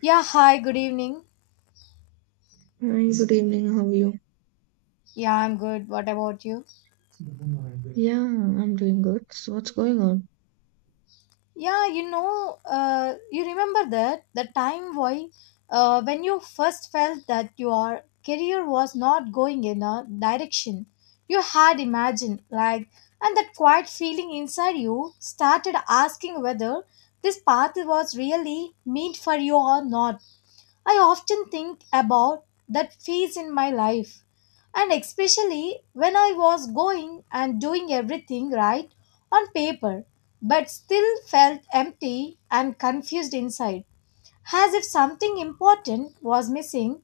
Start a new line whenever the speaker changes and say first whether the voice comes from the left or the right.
left: Yeah, hi, good evening.
right: Hi, good evening. How are you?
left: Yeah, I'm good. What about you?
right: Yeah, I'm doing good. So what's going on?
left: You remember that the time why when you first felt that your career was not going in a direction you had imagined, and that quiet feeling inside you started asking whether this path was really meant for you or not. I often think about that phase in my life, and especially when I was going and doing everything right on paper, but still felt empty and confused inside, as if something important was missing.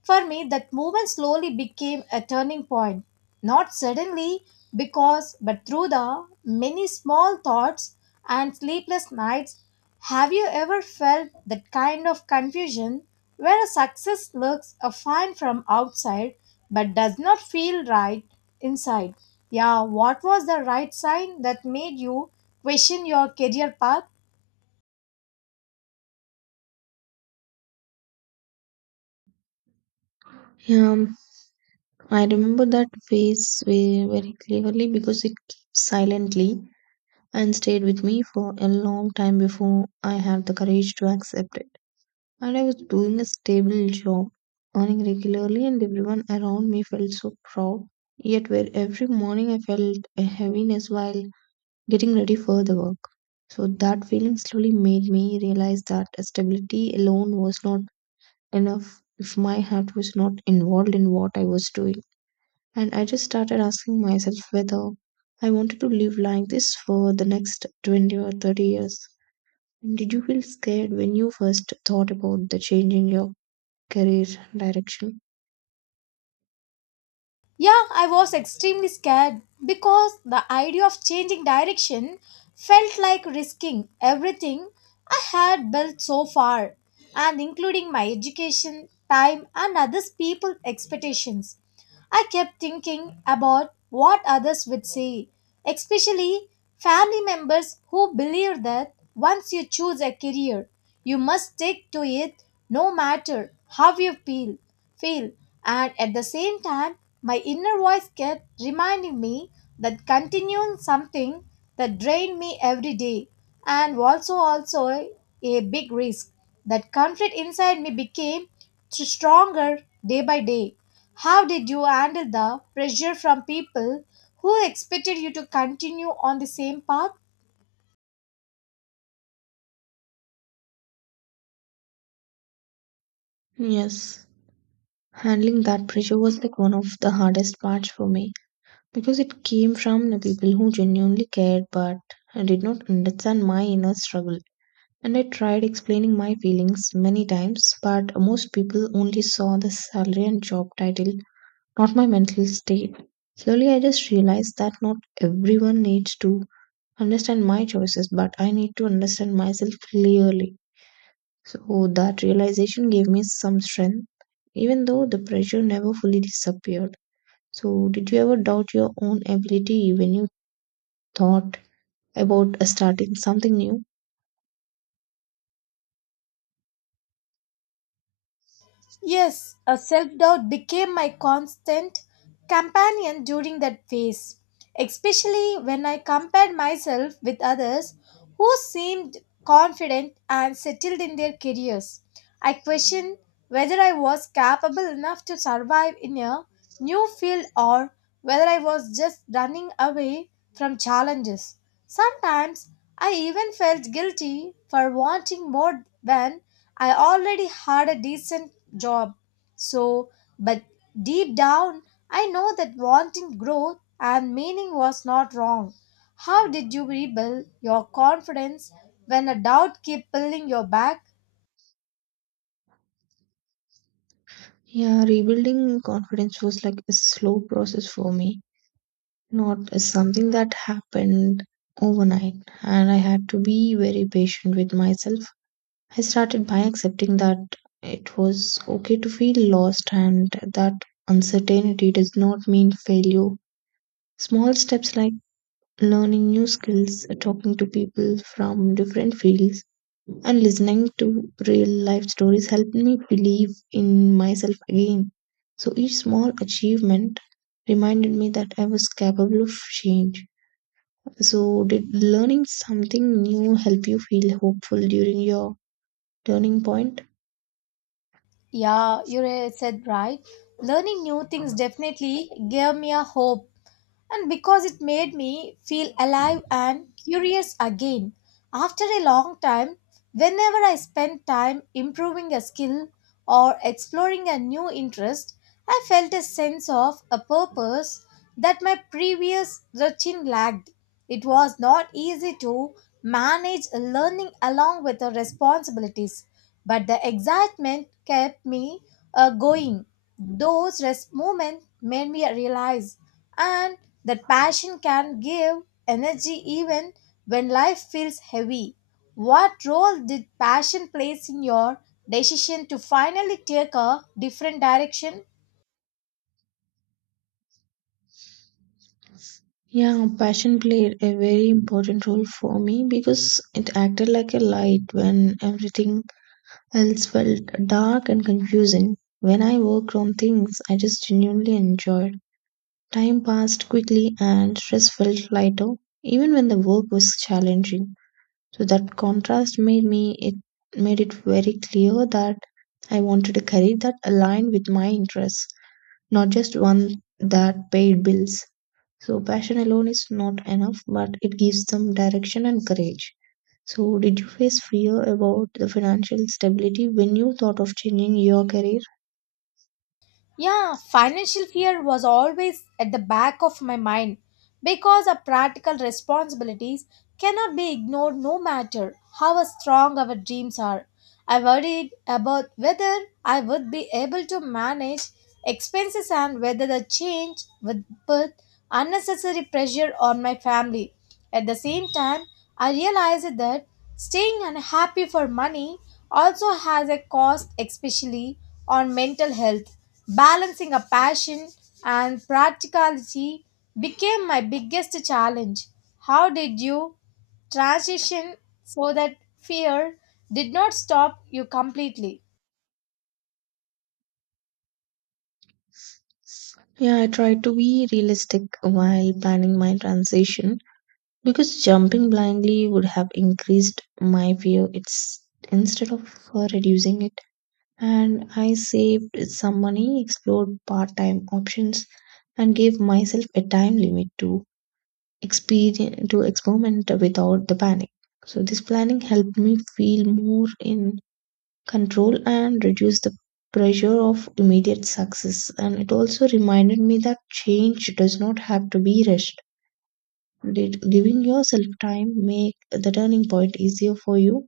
left: For me, that moment slowly became a turning point. Not suddenly, but through the many small thoughts and sleepless nights. Have you ever felt that kind of confusion where a success looks a fine from outside but does not feel right inside? Yeah, what was the right sign that made you question your career path?
right: Yeah, um, I remember that face very, very clearly because it came silently and stayed with me for a long time before I had the courage to accept it. And I was doing a stable job, earning regularly, and everyone around me felt so proud. Yet, where every morning I felt a heaviness while getting ready for the work. So that feeling slowly made me realize that stability alone was not enough if my heart was not involved in what I was doing. And I just started asking myself whether I wanted to live like this for the next 20 or 30 years. And did you feel scared when you first thought about the change in your career direction?
left: Yeah, I was extremely scared because the idea of changing direction felt like risking everything I had built so far, and including my education, time, and others' people's expectations. I kept thinking about what others would say, especially family members who believe that once you choose a career, you must stick to it no matter how you feel. Feel, and at the same time, my inner voice kept reminding me that continuing something that drained me every day and also a big risk. That conflict inside me became stronger day by day. How did you handle the pressure from people who expected you to continue on the same path?
right: Yes. Handling that pressure was like one of the hardest parts for me because it came from the people who genuinely cared but did not understand my inner struggle. And I tried explaining my feelings many times, but most people only saw the salary and job title, not my mental state. Slowly, I just realized that not everyone needs to understand my choices, but I need to understand myself clearly. So, that realization gave me some strength, even though the pressure never fully disappeared. So, did you ever doubt your own ability when you thought about starting something new?
left: Yes, a self doubt became my constant companion during that phase, especially when I compared myself with others who seemed confident and settled in their careers. I questioned whether I was capable enough to survive in a new field or whether I was just running away from challenges. Sometimes I even felt guilty for wanting more than I already had a decent job. So, but deep down, I know that wanting growth and meaning was not wrong. How did you rebuild your confidence when a doubt kept pulling your back?
right: Yeah, rebuilding confidence was like a slow process for me, not something that happened overnight, and I had to be very patient with myself. I started by accepting that it was okay to feel lost and that uncertainty does not mean failure. Small steps like learning new skills, talking to people from different fields, and listening to real life stories helped me believe in myself again. So each small achievement reminded me that I was capable of change. So, did learning something new help you feel hopeful during your turning point?
left: Yeah, you said right. Learning new things definitely gave me a hope, and because it made me feel alive and curious again. After a long time, whenever I spent time improving a skill or exploring a new interest, I felt a sense of a purpose that my previous routine lacked. It was not easy to manage learning along with the responsibilities, but the excitement kept me going. Those rest moments made me realize and that passion can give energy even when life feels heavy. What role did passion play in your decision to finally take a different direction?
right: Yeah, passion played a very important role for me because it acted like a light when everything else felt dark and confusing. When I worked on things I just genuinely enjoyed, time passed quickly and stress felt lighter, even when the work was challenging. So that contrast made it very clear that I wanted a career that aligned with my interests, not just one that paid bills. So passion alone is not enough, but it gives them direction and courage. So did you face fear about the financial stability when you thought of changing your career?
left: Yeah, financial fear was always at the back of my mind because our practical responsibilities cannot be ignored no matter how strong our dreams are. I worried about whether I would be able to manage expenses and whether the change would put unnecessary pressure on my family. At the same time, I realized that staying unhappy for money also has a cost, especially on mental health. Balancing a passion and practicality became my biggest challenge. How did you transition so that fear did not stop you completely?
right: Yeah, I tried to be realistic while planning my transition, because jumping blindly would have increased my fear it's instead of reducing it. And I saved some money, explored part-time options and gave myself a time limit to experience to experiment without the panic. So this planning helped me feel more in control and reduce the pressure of immediate success, and it also reminded me that change does not have to be rushed. Did giving yourself time make the turning point easier for you?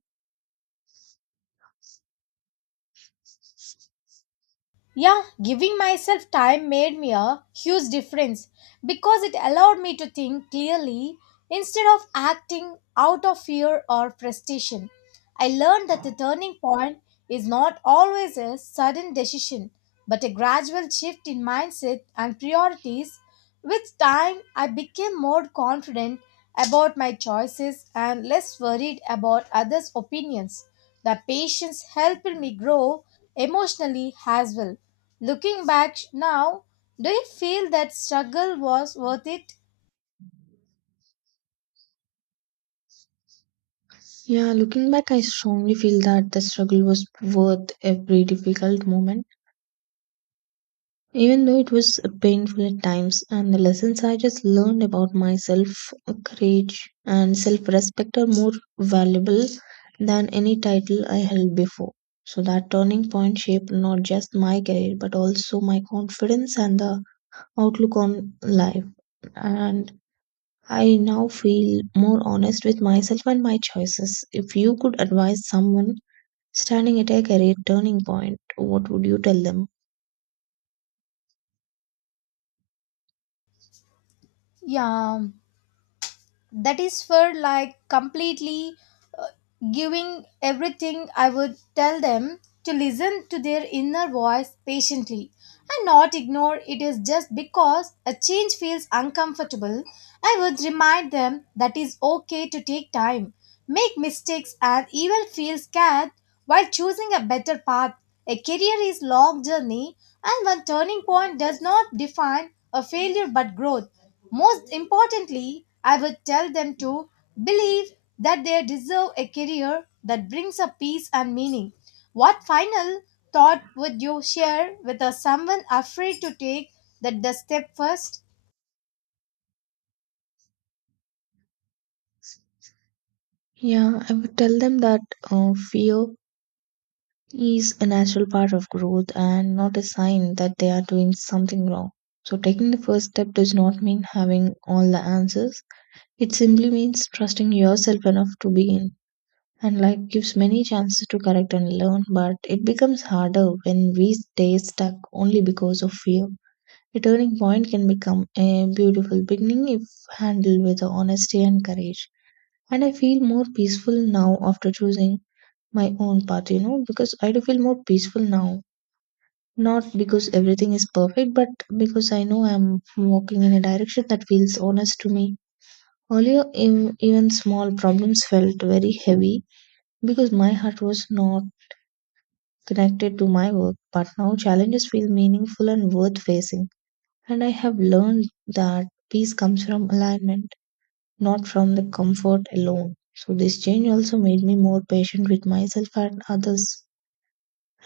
left: Yeah, giving myself time made me a huge difference because it allowed me to think clearly instead of acting out of fear or frustration. I learned that the turning point is not always a sudden decision, but a gradual shift in mindset and priorities. With time, I became more confident about my choices and less worried about others' opinions. The patience helped me grow emotionally as well. Looking back now, do you feel that struggle was worth it?
right: Yeah, looking back, I strongly feel that the struggle was worth every difficult moment, even though it was painful at times. And the lessons I just learned about myself, courage, and self respect are more valuable than any title I held before. So that turning point shaped not just my career, but also my confidence and the outlook on life. And I now feel more honest with myself and my choices. If you could advise someone standing at a career turning point, what would you tell them?
left: Yeah. That is for like completely uh, giving everything. I would tell them to listen to their inner voice patiently and not ignore it is just because a change feels uncomfortable. I would remind them that is okay to take time, make mistakes, and even feel scared while choosing a better path. A career is long journey, and one turning point does not define a failure but growth. Most importantly, I would tell them to believe that they deserve a career that brings a peace and meaning. What final thought would you share with a someone afraid to take that the step first?
right: Yeah, I would tell them that fear is a natural part of growth and not a sign that they are doing something wrong. So, taking the first step does not mean having all the answers, it simply means trusting yourself enough to begin. And life gives many chances to correct and learn, but it becomes harder when we stay stuck only because of fear. A turning point can become a beautiful beginning if handled with honesty and courage. And I feel more peaceful now after choosing my own path, you know, because I do feel more peaceful now. Not because everything is perfect, but because I know I'm walking in a direction that feels honest to me. Earlier, even small problems felt very heavy because my heart was not connected to my work, but now challenges feel meaningful and worth facing. And I have learned that peace comes from alignment, not from the comfort alone. So this change also made me more patient with myself and others.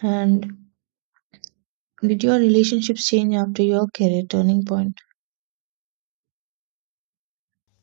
right: And did your relationships change after your career turning point?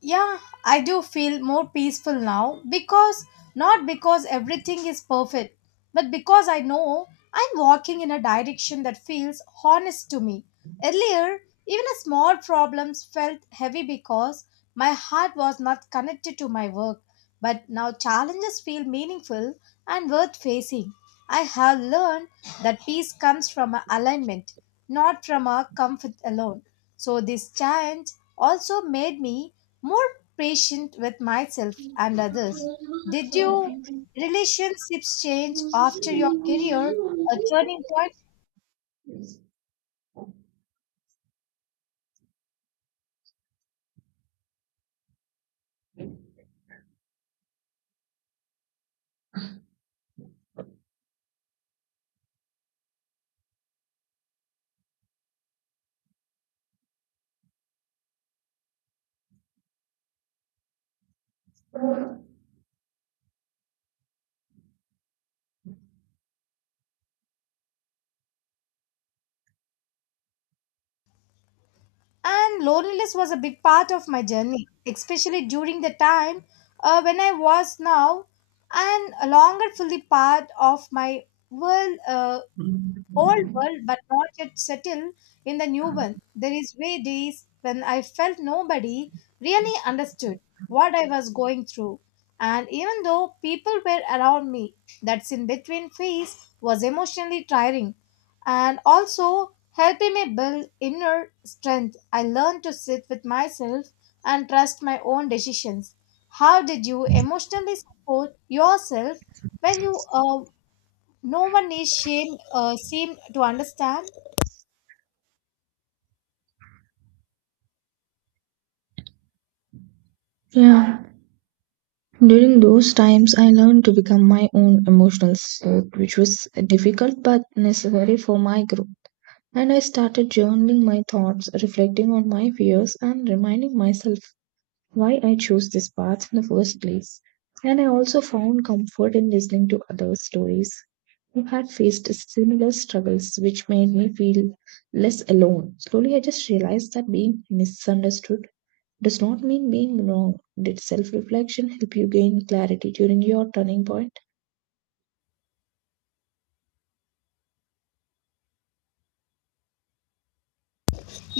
left: Yeah, I do feel more peaceful now because, not because everything is perfect, but because I know I'm walking in a direction that feels honest to me. Earlier, even a small problems felt heavy because my heart was not connected to my work, but now challenges feel meaningful and worth facing. I have learned that peace comes from a alignment, not from a comfort alone. So, this challenge also made me more patient with myself and others. Did your relationships change after your career, a turning point? And loneliness was a big part of my journey, especially during the time when I was now and a longer fully part of my world. Old world but not yet settled in the new one. There is way days when I felt nobody really understood what I was going through. And even though people were around me, that's in between phase was emotionally tiring and also helping me build inner strength. I learned to sit with myself and trust my own decisions. How did you emotionally support yourself when you no one is shame seemed to understand?
right: Yeah. During those times, I learned to become my own emotional self, which was difficult but necessary for my growth. And I started journaling my thoughts, reflecting on my fears, and reminding myself why I chose this path in the first place. And I also found comfort in listening to other stories who had faced similar struggles, which made me feel less alone. Slowly, I just realized that being misunderstood does not mean being wrong. Did self reflection help you gain clarity during your turning point?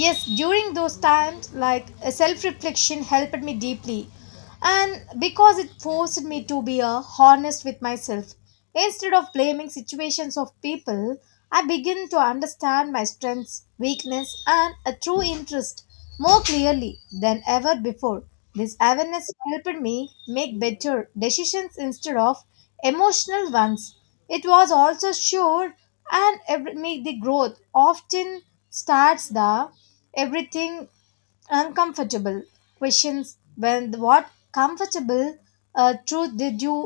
left: Yes, during those times, like self-reflection helped me deeply and because it forced me to be honest with myself instead of blaming situations of people. I begin to understand my strengths, weakness, and a true interest more clearly than ever before. This awareness helped me make better decisions instead of emotional ones. It was also sure, and every, make the growth often starts the everything uncomfortable questions when what comfortable truth did you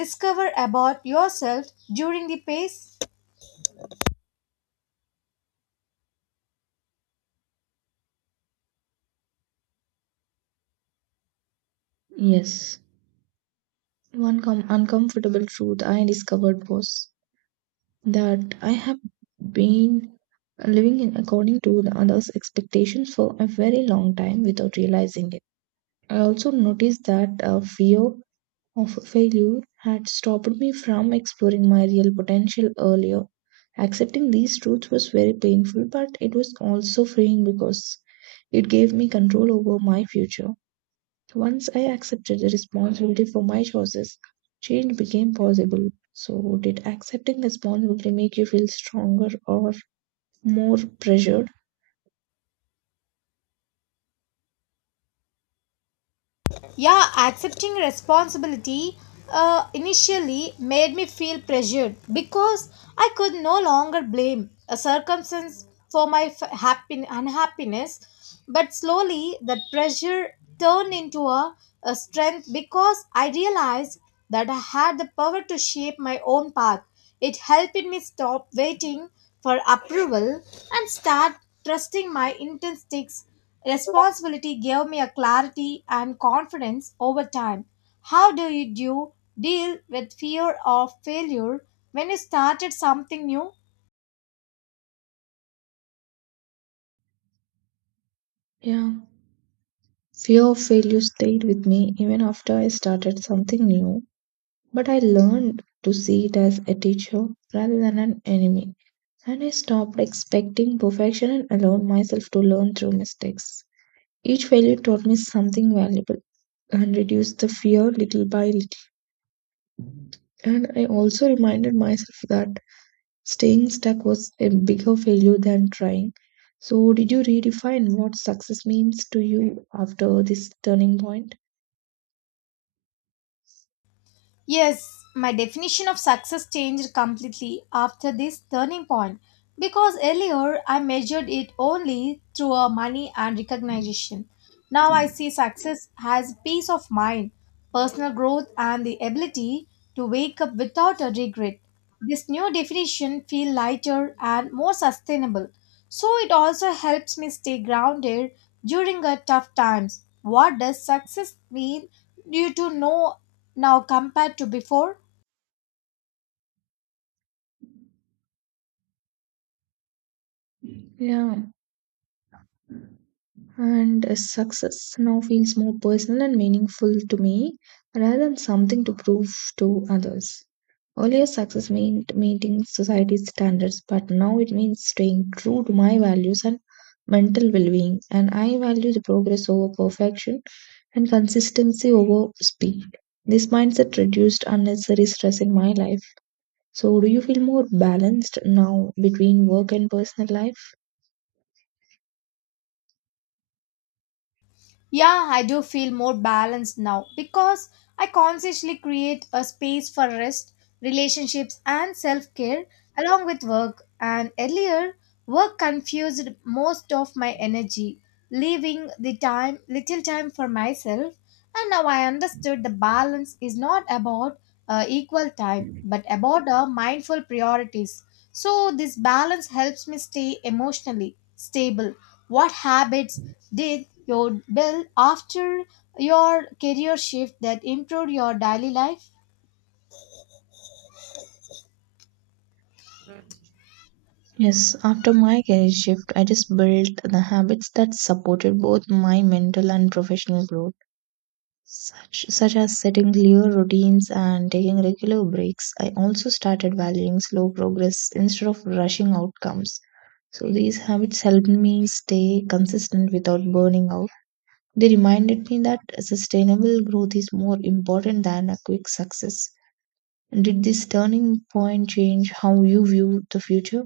left: discover about yourself during the pace?
right: Yes. One uncomfortable truth I discovered was that I have been living in according to the others' expectations for a very long time without realizing it. I also noticed that fear of failure had stopped me from exploring my real potential earlier. Accepting these truths was very painful, but it was also freeing because it gave me control over my future. Once I accepted the responsibility for my choices, change became possible. So, did accepting responsibility make you feel stronger or more pressured?
left: Yeah, accepting responsibility initially made me feel pressured because I could no longer blame a circumstance for my unhappiness. But slowly, that pressure turned into a strength because I realized that I had the power to shape my own path. It helped me stop waiting for approval and start trusting my instincts. Responsibility gave me a clarity and confidence over time. How do you do deal with fear of failure when you started something new?
right: Yeah. Fear of failure stayed with me even after I started something new. But I learned to see it as a teacher rather than an enemy. And I stopped expecting perfection and allowed myself to learn through mistakes. Each failure taught me something valuable and reduced the fear little by little. And I also reminded myself that staying stuck was a bigger failure than trying. So, did you redefine what success means to you after this turning point?
left: Yes, my definition of success changed completely after this turning point because earlier I measured it only through our money and recognition. Now I see success as peace of mind, personal growth, and the ability to wake up without a regret. This new definition feels lighter and more sustainable. So it also helps me stay grounded during a tough times. What does success mean due to know now compared to before?
right: Yeah. And success now feels more personal and meaningful to me rather than something to prove to others. Earlier, success meant meeting society's standards, but now it means staying true to my values and mental well being. And I value the progress over perfection and consistency over speed. This mindset reduced unnecessary stress in my life. So, do you feel more balanced now between work and personal life?
left: Yeah, I do feel more balanced now because I consciously create a space for rest, relationships, and self care along with work. And earlier, work confused most of my energy, leaving the time little time for myself. And now I understood the balance is not about equal time, but about our mindful priorities. So, this balance helps me stay emotionally stable. What habits did you build after your career shift that improved your daily life?
right: Yes, after my career shift, I just built the habits that supported both my mental and professional growth, such as setting clear routines and taking regular breaks. I also started valuing slow progress instead of rushing outcomes. So these habits helped me stay consistent without burning out. They reminded me that sustainable growth is more important than a quick success. Did this turning point change how you view the future?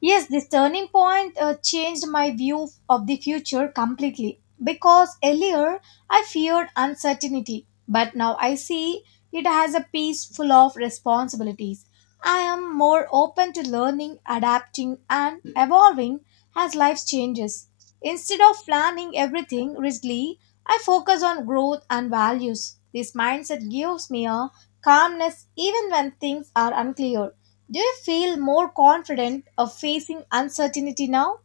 left: Yes, this turning point changed my view of the future completely because earlier I feared uncertainty, but now I see it has a piece full of responsibilities. I am more open to learning, adapting, and evolving as life changes. Instead of planning everything rigidly, I focus on growth and values. This mindset gives me a calmness even when things are unclear. Do you feel more confident of facing uncertainty now?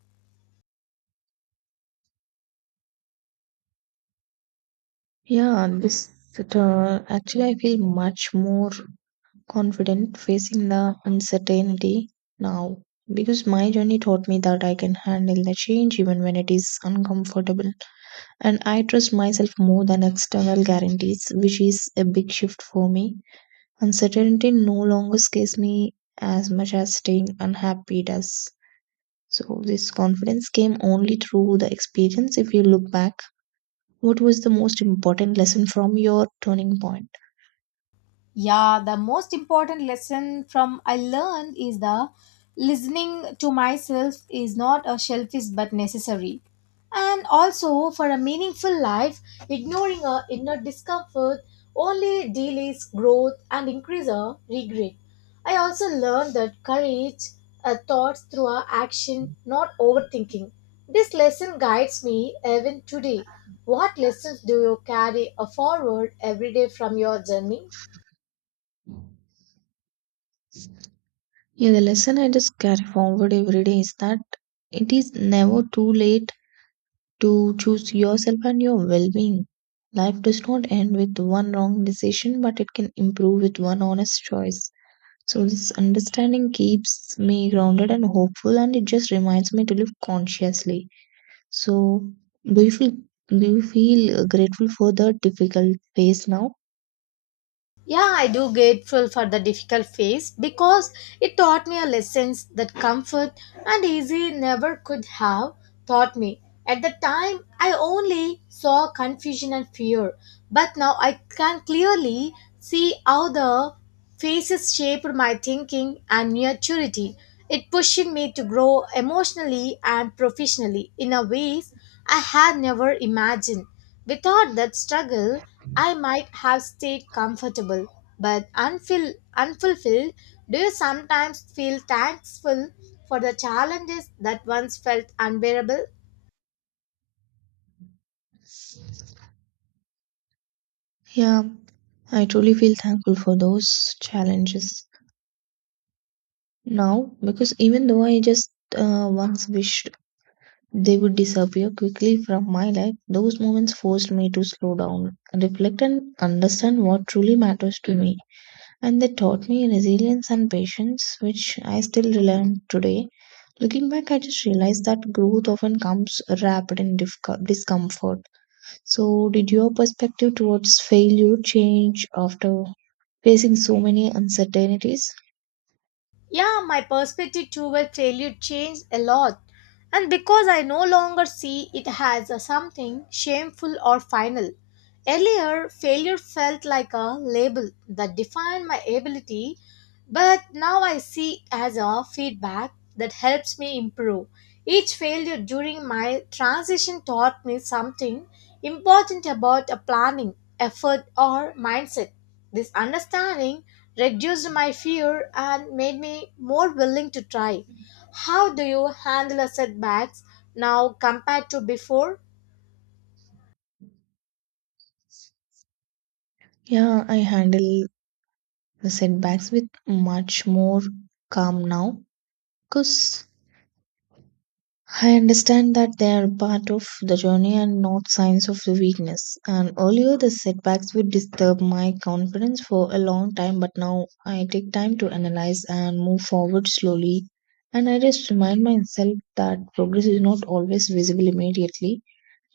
right: Yeah, this Actually, I feel much more confident facing the uncertainty now because my journey taught me that I can handle the change even when it is uncomfortable, and I trust myself more than external guarantees, which is a big shift for me. Uncertainty no longer scares me as much as staying unhappy does. So this confidence came only through the experience. If you look back, what was the most important lesson from your turning point?
left: Yeah, the most important lesson from I learned is the listening to myself is not a selfish but necessary. And also for a meaningful life, ignoring our inner discomfort only delays growth and increase our regret. I also learned that courage our thoughts through our action, not overthinking. This lesson guides me even today. What lessons do you carry forward every day from your journey?
right: Yeah, the lesson I just carry forward every day is that it is never too late to choose yourself and your well being. Life does not end with one wrong decision, but it can improve with one honest choice. So, this understanding keeps me grounded and hopeful, and it just reminds me to live consciously. So, do you feel do you feel grateful for the difficult phase now?
left: Yeah, I do grateful for the difficult phase because it taught me a lessons that comfort and easy never could have taught me. At the time, I only saw confusion and fear, but now I can clearly see how the phases shaped my thinking and maturity. It pushed me to grow emotionally and professionally in a ways I had never imagined. Without that struggle, I might have stayed comfortable but unfulfilled. Do you sometimes feel thankful for the challenges that once felt unbearable?
right: Yeah, I truly feel thankful for those challenges now, because even though I just once wished they would disappear quickly from my life, those moments forced me to slow down, reflect, and understand what truly matters to me. And they taught me resilience and patience, which I still rely on today. Looking back, I just realized that growth often comes wrapped in discomfort. So, did your perspective towards failure change after facing so many uncertainties?
left: Yeah, my perspective toward failure changed a lot. And because I no longer see it as a something shameful or final. Earlier, failure felt like a label that defined my ability, but now I see it as a feedback that helps me improve. Each failure during my transition taught me something important about a planning, effort, or mindset. This understanding reduced my fear and made me more willing to try. How do you handle a setbacks now compared to before?
right: Yeah, I handle the setbacks with much more calm now because I understand that they are part of the journey and not signs of the weakness. And earlier, the setbacks would disturb my confidence for a long time, but now I take time to analyze and move forward slowly. And I just remind myself that progress is not always visible immediately.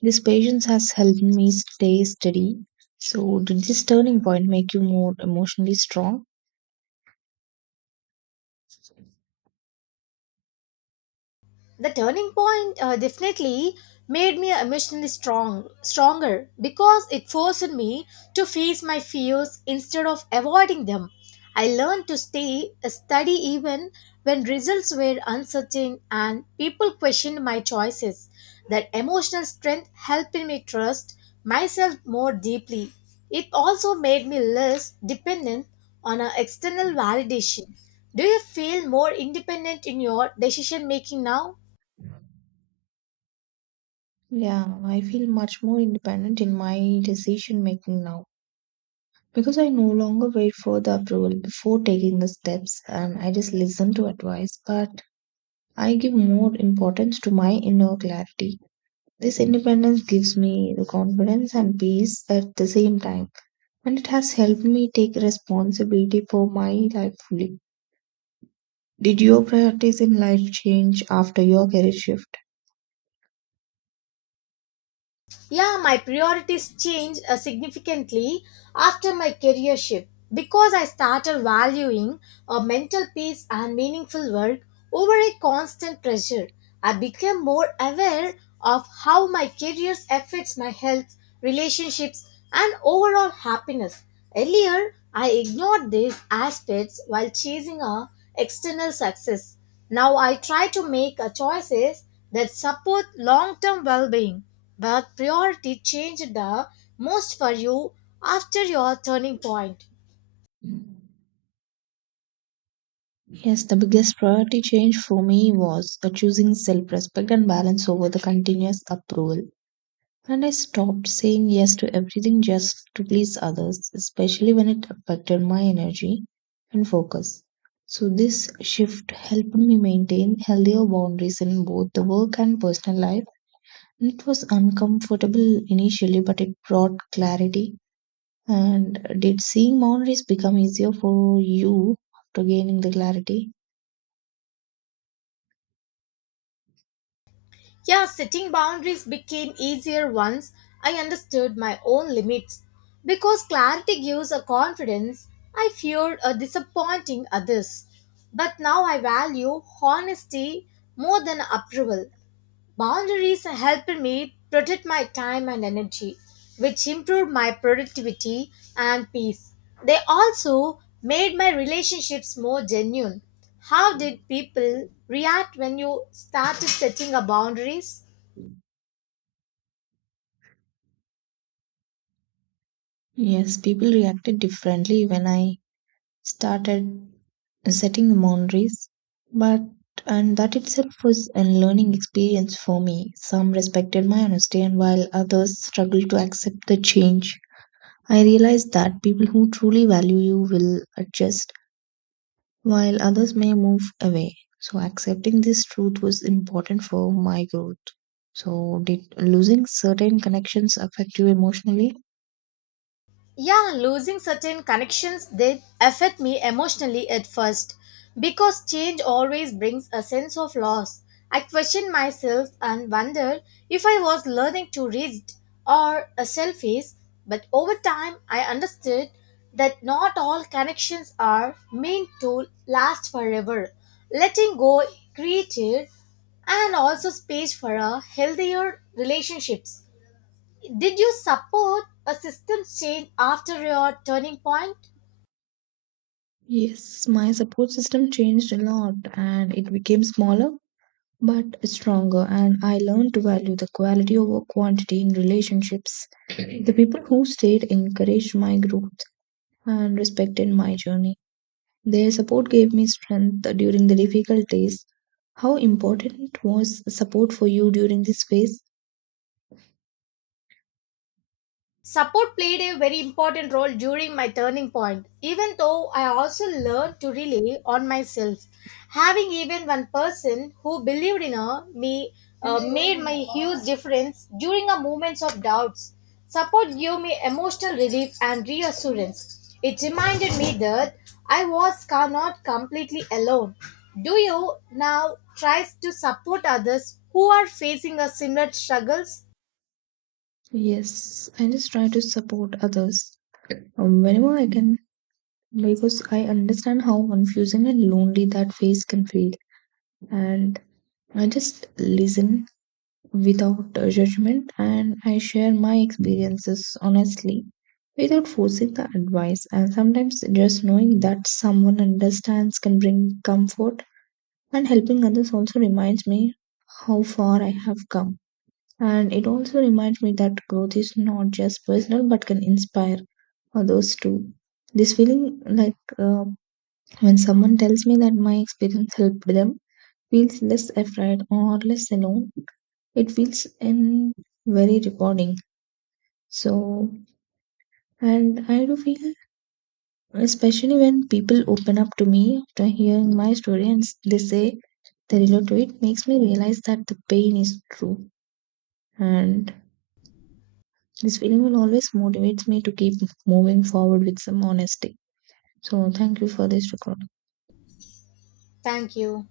right: This patience has helped me stay steady. So, did this turning point make you more emotionally strong?
left: The turning point definitely made me emotionally stronger because it forced me to face my fears instead of avoiding them. I learned to stay steady even when results were uncertain and people questioned my choices. That emotional strength helped me trust myself more deeply. It also made me less dependent on a external validation. Do you feel more independent in your decision making now?
right: Yeah, I feel much more independent in my decision making now because I no longer wait for the approval before taking the steps, and I just listen to advice, but I give more importance to my inner clarity. This independence gives me the confidence and peace at the same time, and it has helped me take responsibility for my life fully. Did your priorities in life change after your career shift?
left: Yeah, my priorities changed significantly after my career shift because I started valuing a mental peace and meaningful work over a constant pressure. I became more aware of how my career affects my health, relationships, and overall happiness. Earlier, I ignored these aspects while chasing a external success. Now I try to make a choices that support long-term well-being, but priority change the most for you after your turning point.
right: Yes, the biggest priority change for me was choosing self respect and balance over the continuous approval. And I stopped saying yes to everything just to please others, especially when it affected my energy and focus. So, this shift helped me maintain healthier boundaries in both the work and personal life. And it was uncomfortable initially, but it brought clarity. And did seeing boundaries become easier for you after gaining the clarity?
left: Yeah, setting boundaries became easier once I understood my own limits because clarity gives a confidence. I feared a disappointing others. But now I value honesty more than approval. Boundaries helped me protect my time and energy, which improved my productivity and peace. They also made my relationships more genuine. How did people react when you started setting up boundaries?
right: Yes, people reacted differently when I started setting boundaries, but and that itself was a learning experience for me. Some respected my honesty, and while others struggled to accept the change, I realized that people who truly value you will adjust, while others may move away. So, accepting this truth was important for my growth. So, did losing certain connections affect you emotionally?
left: Yeah, losing certain connections did affect me emotionally at first because change always brings a sense of loss. I questioned myself and wondered if I was learning too rigid or a selfish, but over time I understood that not all connections are meant to last forever. Letting go created and also space for a healthier relationships. Did you support a system change after your turning point?
right: Yes, my support system changed a lot and it became smaller but stronger, and I learned to value the quality over quantity in relationships. The people who stayed encouraged my growth and respected my journey. Their support gave me strength during the difficult days. How important was support for you during this phase?
left: Support played a very important role during my turning point, even though I also learned to rely on myself. Having even one person who believed in her, me made my huge difference during a moments of doubts. Support gave me emotional relief and reassurance. It reminded me that I was not completely alone. Do you now try to support others who are facing a similar struggles?
right: Yes, I just try to support others whenever I can because I understand how confusing and lonely that phase can feel. And I just listen without judgment, and I share my experiences honestly without forcing the advice. And sometimes just knowing that someone understands can bring comfort, and helping others also reminds me how far I have come. And it also reminds me that growth is not just personal but can inspire others too. This feeling, when someone tells me that my experience helped them, feels less afraid or less alone, it feels in very rewarding. So, and I do feel, especially when people open up to me after hearing my story and they say they relate to it, makes me realize that the pain is true. And this feeling will always motivates me to keep moving forward with some honesty. So, thank you for this recording.
left: Thank you.